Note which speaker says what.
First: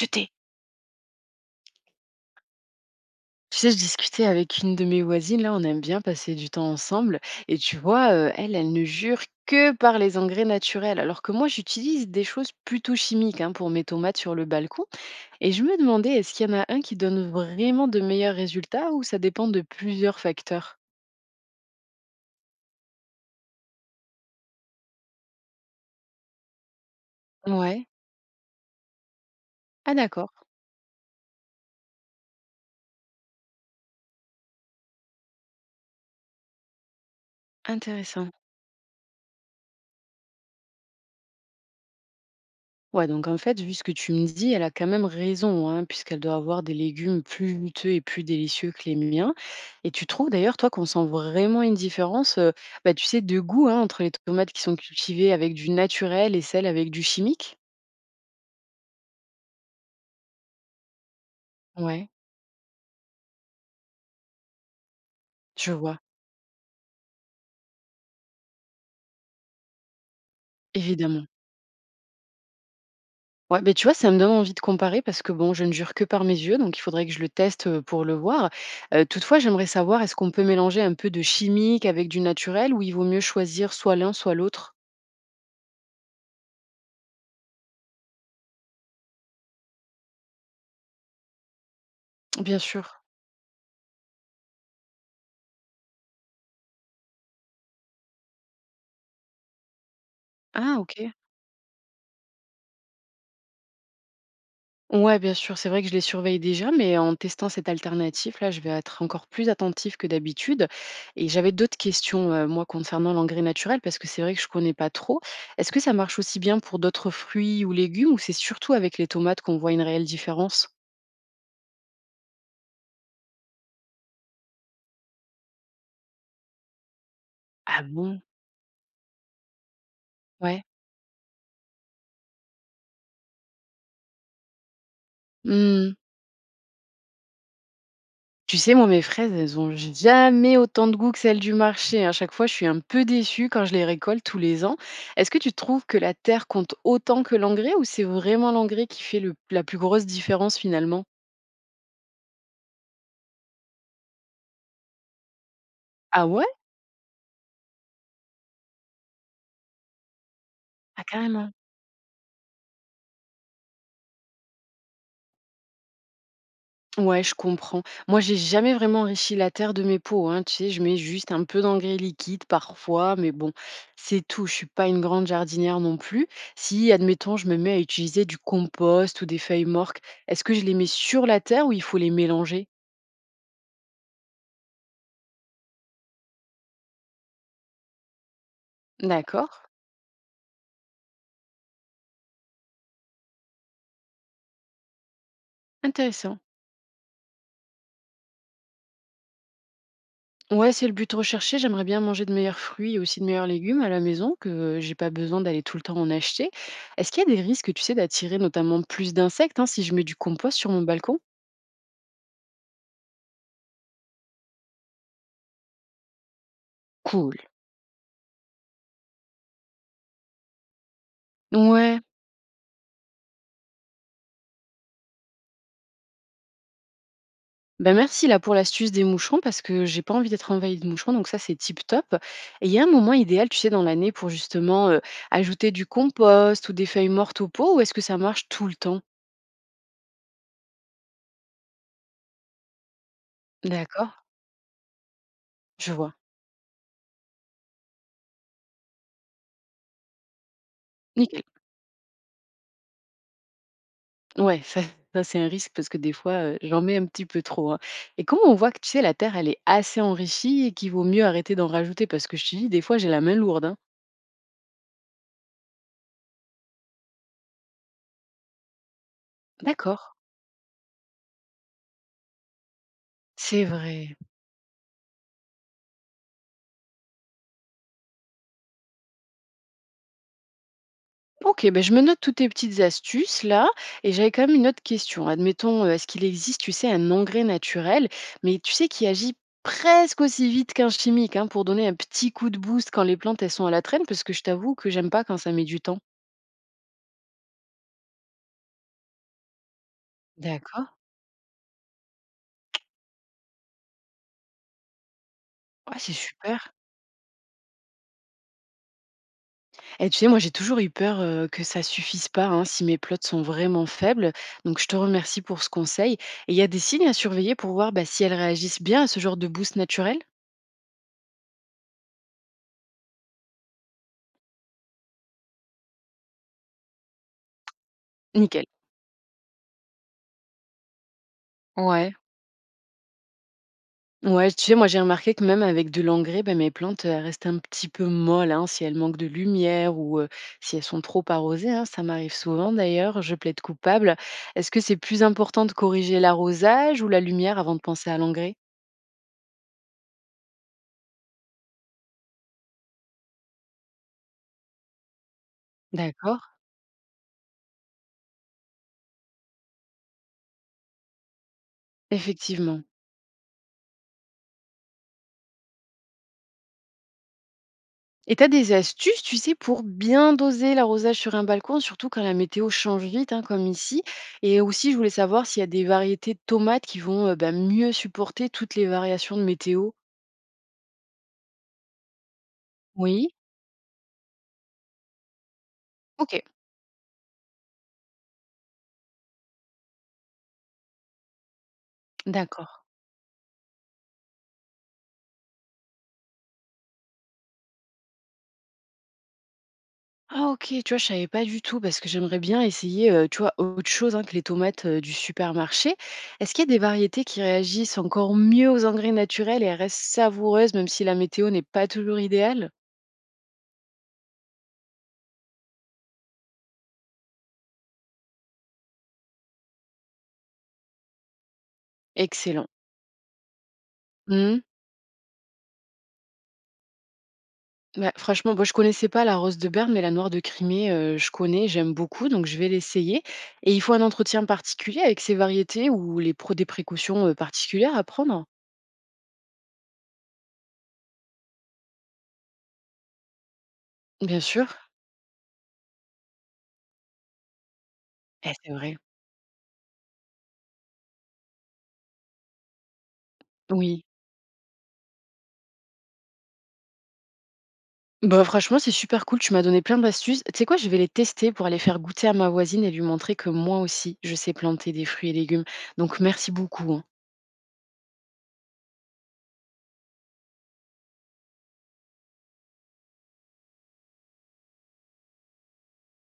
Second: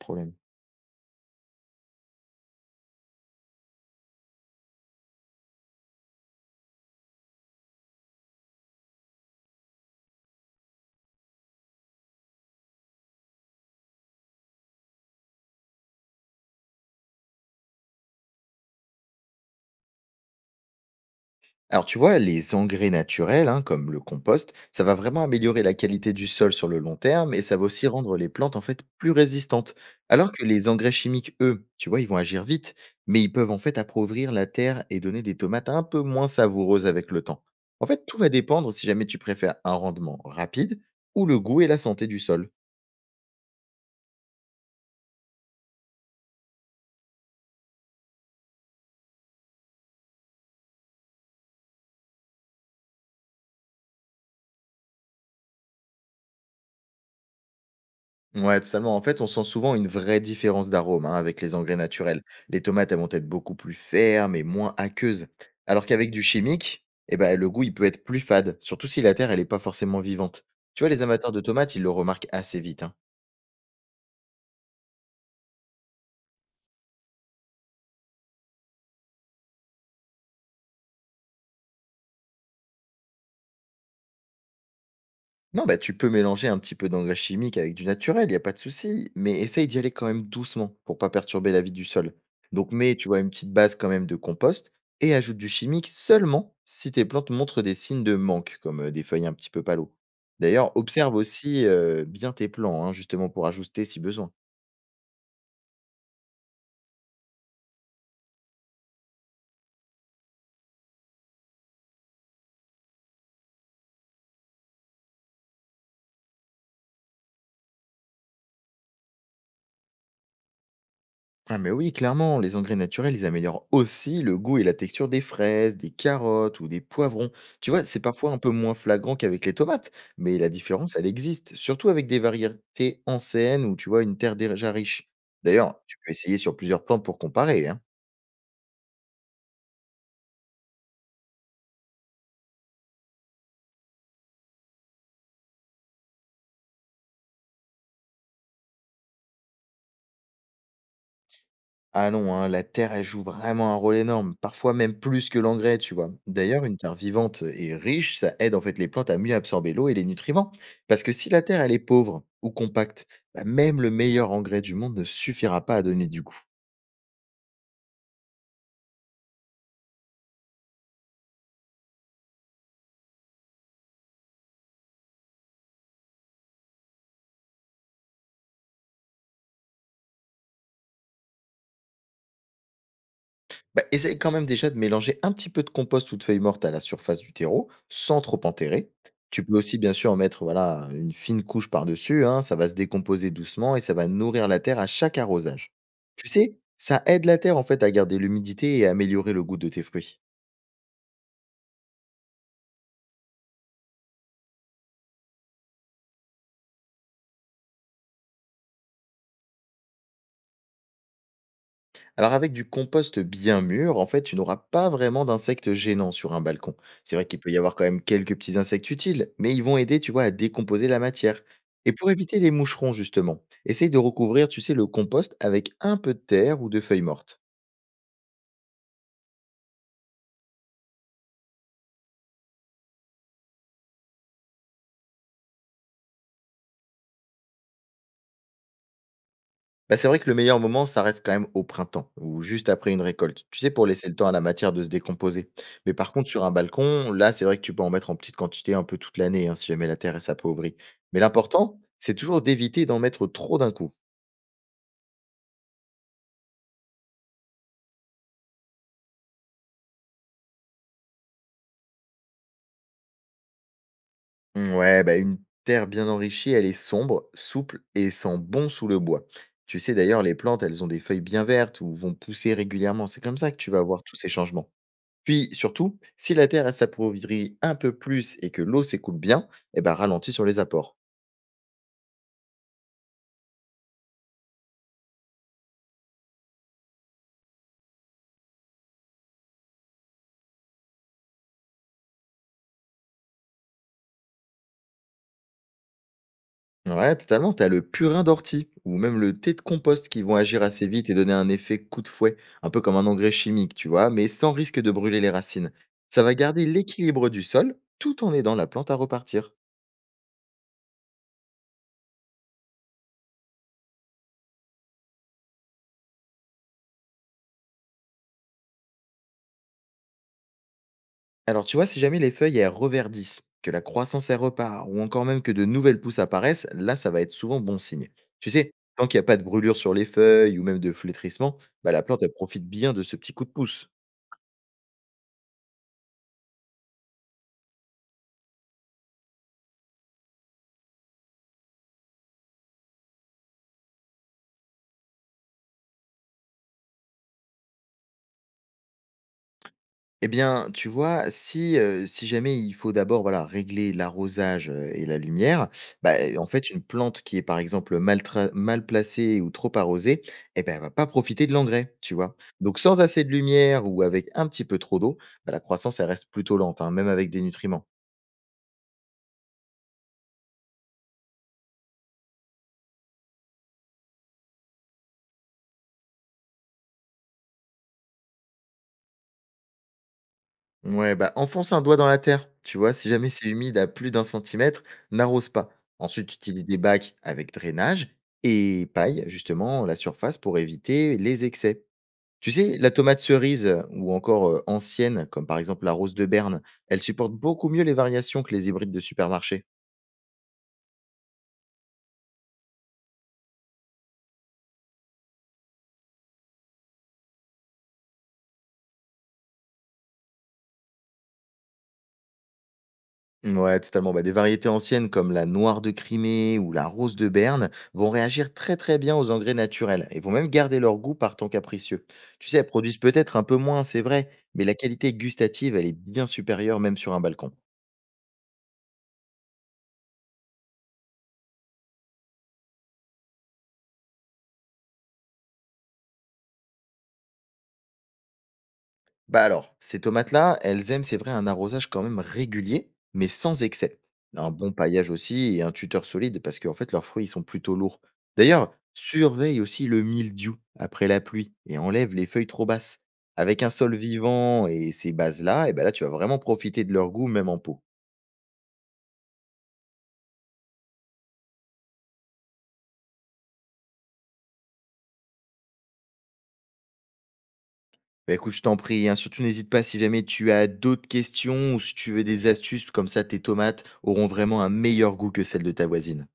Speaker 1: De thé.
Speaker 2: Problème.
Speaker 1: Tu sais, je discutais avec une de mes voisines, là, on aime bien passer du temps ensemble. Et tu vois, elle, elle ne jure que par les engrais naturels, alors que moi, j'utilise des choses plutôt chimiques hein, pour mes tomates sur le balcon. Et je me demandais, est-ce qu'il y en a un qui donne vraiment de meilleurs résultats ou ça dépend de plusieurs facteurs?
Speaker 2: Alors tu vois, les engrais naturels, hein, comme le compost, ça va vraiment améliorer la qualité du sol sur le long terme et ça va aussi
Speaker 1: Ouais.
Speaker 2: rendre les plantes en fait plus résistantes.
Speaker 1: Ah d'accord,
Speaker 2: Alors que les engrais chimiques, eux, tu vois, ils vont agir vite, mais ils peuvent en fait appauvrir la terre et donner des tomates un peu moins savoureuses avec le temps. En fait, tout va
Speaker 1: intéressant.
Speaker 2: dépendre si jamais tu préfères un rendement rapide ou le goût et la santé du sol.
Speaker 1: Ouais, donc en fait, vu ce que tu me dis, elle a quand même raison, hein, puisqu'elle doit avoir des légumes plus juteux et plus délicieux que les miens. Et tu trouves d'ailleurs, toi, qu'on sent vraiment une différence, bah, tu sais, de goût hein, entre les tomates qui sont cultivées avec du naturel et celles avec du chimique?
Speaker 2: Ouais, totalement. En fait, on sent souvent une vraie différence d'arôme hein, avec les engrais
Speaker 1: Ouais,
Speaker 2: naturels. Les tomates, elles vont être beaucoup plus fermes et moins aqueuses.
Speaker 1: je
Speaker 2: Alors
Speaker 1: vois,
Speaker 2: qu'avec du chimique, eh ben, le goût, il peut être plus fade, surtout si la terre, elle n'est pas forcément vivante. Tu vois, les
Speaker 1: évidemment.
Speaker 2: amateurs de tomates, ils le remarquent assez vite, hein.
Speaker 1: Ouais, mais tu vois, ça me donne envie de comparer parce que bon, je ne jure que par mes yeux, donc il faudrait que je le teste pour le voir. Toutefois, j'aimerais savoir, est-ce qu'on peut mélanger un peu de chimique avec du naturel ou il vaut mieux choisir soit l'un, soit l'autre?
Speaker 2: Non, bah, tu peux mélanger un petit peu d'engrais chimique avec du naturel, il n'y a pas de souci, mais essaye d'y aller quand même doucement pour pas perturber la vie du sol.
Speaker 1: Bien
Speaker 2: Donc mets,
Speaker 1: sûr.
Speaker 2: tu vois, une petite base quand même de compost et ajoute du chimique seulement si tes plantes montrent des signes de manque, comme des feuilles un petit peu palo. D'ailleurs,
Speaker 1: Ah, ok.
Speaker 2: observe aussi bien tes plants, hein, justement pour ajuster si besoin.
Speaker 1: Ouais, bien sûr, c'est vrai que je les surveille déjà, mais en testant cette alternative, là, je vais être encore plus attentif que d'habitude. Et j'avais d'autres questions, moi, concernant l'engrais naturel, parce que c'est vrai que je connais pas trop. Est-ce que ça marche aussi bien pour d'autres fruits ou légumes, ou c'est surtout avec les tomates qu'on voit une réelle différence?
Speaker 2: Ah mais oui, clairement, les engrais naturels, ils améliorent aussi le goût et la texture des fraises, des carottes ou des poivrons. Tu vois,
Speaker 1: Ah
Speaker 2: c'est
Speaker 1: bon?
Speaker 2: parfois un peu moins flagrant qu'avec les tomates, mais la
Speaker 1: Ouais.
Speaker 2: différence, elle existe, surtout avec des variétés anciennes ou tu vois une terre déjà riche. D'ailleurs,
Speaker 1: Mmh.
Speaker 2: tu peux essayer sur plusieurs plantes pour comparer, hein.
Speaker 1: Tu sais, moi, mes fraises, elles ont jamais autant de goût que celles du marché. À chaque fois, je suis un peu déçue quand je les récolte tous les ans. Est-ce que tu trouves que la terre compte autant que l'engrais ou c'est vraiment l'engrais qui fait la plus grosse différence finalement?
Speaker 2: Ah non, hein, la terre, elle joue vraiment un rôle énorme, parfois même plus que l'engrais, tu vois.
Speaker 1: Ah ouais.
Speaker 2: D'ailleurs, une terre vivante et riche, ça aide en fait les plantes à mieux absorber l'eau et les nutriments. Parce
Speaker 1: Ah
Speaker 2: que si la
Speaker 1: carrément.
Speaker 2: terre, elle est pauvre ou compacte, bah, même le meilleur engrais du monde ne suffira pas à donner du goût.
Speaker 1: Ouais, je comprends. Moi, j'ai jamais vraiment enrichi la terre de mes pots, hein. Tu sais, je mets juste un peu d'engrais liquide parfois, mais bon, c'est tout. Je suis pas une grande jardinière non plus. Si, admettons, je me mets à utiliser du compost ou des feuilles mortes, est-ce que je les mets sur la terre ou il faut les mélanger?
Speaker 2: Bah, essaye quand même déjà de mélanger un petit peu de compost ou de feuilles mortes à la surface du terreau, sans trop enterrer. Tu
Speaker 1: D'accord,
Speaker 2: peux aussi bien sûr en mettre voilà, une fine couche par-dessus, hein, ça va se décomposer doucement et ça va nourrir la terre à chaque arrosage. Tu
Speaker 1: intéressant.
Speaker 2: sais, ça aide la terre en fait à garder l'humidité et à améliorer le goût de tes fruits.
Speaker 1: Ouais, c'est le but recherché. J'aimerais bien manger de meilleurs fruits et aussi de meilleurs légumes à la maison, que j'ai pas besoin d'aller tout le temps en acheter. Est-ce qu'il y a des risques, tu sais, d'attirer notamment plus d'insectes hein, si je mets du compost sur mon balcon?
Speaker 2: Alors avec du compost bien mûr, en fait, tu n'auras pas vraiment d'insectes gênants sur un balcon. C'est vrai
Speaker 1: Cool.
Speaker 2: qu'il peut y avoir quand même quelques petits insectes utiles, mais ils vont aider, tu vois, à décomposer la matière. Et
Speaker 1: Ouais.
Speaker 2: pour éviter les moucherons, justement, essaye de recouvrir, tu sais, le compost avec un peu de terre ou de feuilles mortes.
Speaker 1: Ben merci là pour l'astuce des moucherons parce que j'ai pas envie d'être envahie de moucherons, donc ça c'est tip top. Et il y a un moment idéal, tu sais, dans l'année pour justement ajouter du compost ou des feuilles mortes au pot, ou est-ce que ça marche tout le temps?
Speaker 2: Bah, c'est vrai que le meilleur moment, ça reste quand même au printemps, ou juste après une récolte, tu sais, pour laisser
Speaker 1: D'accord,
Speaker 2: le temps à la matière de se décomposer.
Speaker 1: je
Speaker 2: Mais par
Speaker 1: vois.
Speaker 2: contre, sur un balcon, là, c'est vrai que tu peux en mettre en petite quantité un peu toute l'année, hein, si jamais la terre est appauvrie. Mais
Speaker 1: Nickel.
Speaker 2: l'important, c'est toujours d'éviter d'en mettre trop d'un coup.
Speaker 1: Ouais, ça c'est un risque parce que des fois, j'en mets un petit peu trop, hein, et comment on voit que, tu sais, la terre, elle est assez enrichie et qu'il vaut mieux arrêter d'en rajouter? Parce que je te dis, des fois, j'ai la main lourde, hein.
Speaker 2: Ouais, bah une terre bien enrichie, elle est sombre, souple et sent bon sous le bois. Tu sais
Speaker 1: D'accord.
Speaker 2: d'ailleurs, les plantes, elles ont des feuilles bien vertes ou vont pousser régulièrement. C'est comme ça que
Speaker 1: C'est
Speaker 2: tu vas voir tous
Speaker 1: vrai.
Speaker 2: ces changements. Puis surtout, si la terre elle s'appauvrit un peu plus et que l'eau s'écoule bien, eh ben ralentit sur les apports.
Speaker 1: OK, ben je me note toutes tes petites astuces-là, et j'avais quand même une autre question. Admettons, est-ce qu'il existe, tu sais, un engrais naturel, mais tu sais, qui agit presque aussi vite qu'un chimique, hein, pour donner un petit coup de boost quand les plantes, elles sont à la traîne? Parce que je t'avoue que j'aime pas quand ça met du temps.
Speaker 2: Ouais, totalement, t'as le purin d'ortie ou même le thé de compost qui vont agir assez
Speaker 1: D'accord.
Speaker 2: vite et donner un effet coup de fouet, un peu comme un engrais chimique, tu vois, mais sans risque de brûler les racines.
Speaker 1: Ouais, c'est
Speaker 2: Ça va garder
Speaker 1: super.
Speaker 2: l'équilibre du sol tout en aidant la plante à repartir.
Speaker 1: Et tu sais, moi, j'ai toujours eu peur que ça suffise pas hein, si mes plots sont vraiment faibles. Donc, je te remercie pour ce conseil. Et il y a des signes à surveiller pour voir bah, si elles réagissent bien à ce genre de boost naturel?
Speaker 2: Alors tu vois, si jamais les feuilles elles reverdissent, que la croissance elle repart, ou encore même que de nouvelles pousses apparaissent, là ça va être souvent bon signe. Tu
Speaker 1: Nickel.
Speaker 2: sais, tant qu'il n'y a pas de brûlure sur les feuilles ou même de flétrissement, bah, la
Speaker 1: Ouais.
Speaker 2: plante elle profite bien de ce petit coup de pouce.
Speaker 1: Ouais, tu sais, moi, j'ai remarqué que même avec de l'engrais, bah, mes plantes restent un petit peu molles hein, si elles manquent de lumière ou si elles sont trop arrosées, hein. Ça m'arrive souvent d'ailleurs, je plaide coupable. Est-ce que c'est plus important de corriger l'arrosage ou la lumière avant de penser à l'engrais?
Speaker 2: Eh bien, tu vois, si, si jamais il faut d'abord, voilà, régler l'arrosage, et la lumière, bah,
Speaker 1: D'accord.
Speaker 2: en fait, une plante qui est, par exemple, mal placée ou trop arrosée, eh bah, elle va pas profiter de l'engrais, tu vois? Donc
Speaker 1: Effectivement.
Speaker 2: sans assez de lumière ou avec un petit peu trop d'eau, bah, la croissance, elle reste plutôt lente, hein, même avec des nutriments.
Speaker 1: Et t'as des astuces, tu sais, pour bien doser l'arrosage sur un balcon, surtout quand la météo change vite, hein, comme ici. Et aussi, je voulais savoir s'il y a des variétés de tomates qui vont bah, mieux supporter toutes les variations de météo.
Speaker 2: Ouais, bah, enfonce un doigt dans la terre, tu vois? Si jamais
Speaker 1: Oui.
Speaker 2: c'est humide à plus d'un centimètre, n'arrose pas. Ensuite,
Speaker 1: Ok,
Speaker 2: utilise des bacs avec drainage et paille, justement, la surface pour éviter les excès. Tu
Speaker 1: d'accord.
Speaker 2: sais, la tomate cerise ou encore ancienne, comme par exemple la rose de Berne, elle supporte beaucoup mieux les variations que les hybrides de supermarché.
Speaker 1: Ah ok, tu vois, je savais pas du tout parce que j'aimerais bien essayer, tu vois, autre chose hein, que les tomates du supermarché. Est-ce qu'il y a des variétés qui réagissent encore mieux aux engrais naturels et elles restent savoureuses même si la météo n'est pas toujours idéale?
Speaker 2: Ouais, totalement. Bah, des variétés anciennes comme la noire de Crimée ou la rose de Berne vont réagir très très bien aux engrais naturels et vont même garder leur goût par temps capricieux. Tu sais, elles
Speaker 1: Excellent.
Speaker 2: produisent peut-être un peu moins, c'est vrai, mais la qualité gustative, elle est bien supérieure même sur un balcon.
Speaker 1: Bah, franchement, bon, je connaissais pas la rose de Berne, mais la noire de Crimée, je connais, j'aime beaucoup, donc je vais l'essayer. Et il faut un entretien particulier avec ces variétés ou les précautions, particulières à prendre?
Speaker 2: Bah alors, ces tomates-là, elles aiment, c'est vrai, un arrosage quand même régulier, mais sans excès.
Speaker 1: Bien
Speaker 2: Un bon
Speaker 1: sûr.
Speaker 2: paillage aussi et un tuteur solide parce qu'en fait, leurs fruits ils sont plutôt lourds.
Speaker 1: Eh,
Speaker 2: D'ailleurs,
Speaker 1: c'est vrai.
Speaker 2: surveille aussi le mildiou après la pluie et enlève les feuilles trop basses. Avec un sol
Speaker 1: Oui.
Speaker 2: vivant et ces bases-là, et ben là, tu vas vraiment profiter de leur goût, même en pot.
Speaker 1: Bah, franchement, c'est super cool, tu m'as donné plein d'astuces. Tu sais quoi? Je vais les tester pour aller faire goûter à ma voisine et lui montrer que moi aussi, je sais planter des fruits et légumes. Donc merci beaucoup, hein.
Speaker 2: Bah écoute, je t'en prie, hein, surtout n'hésite pas si jamais tu as d'autres questions ou si tu veux des astuces, comme ça tes tomates auront vraiment un meilleur goût que celles de ta voisine.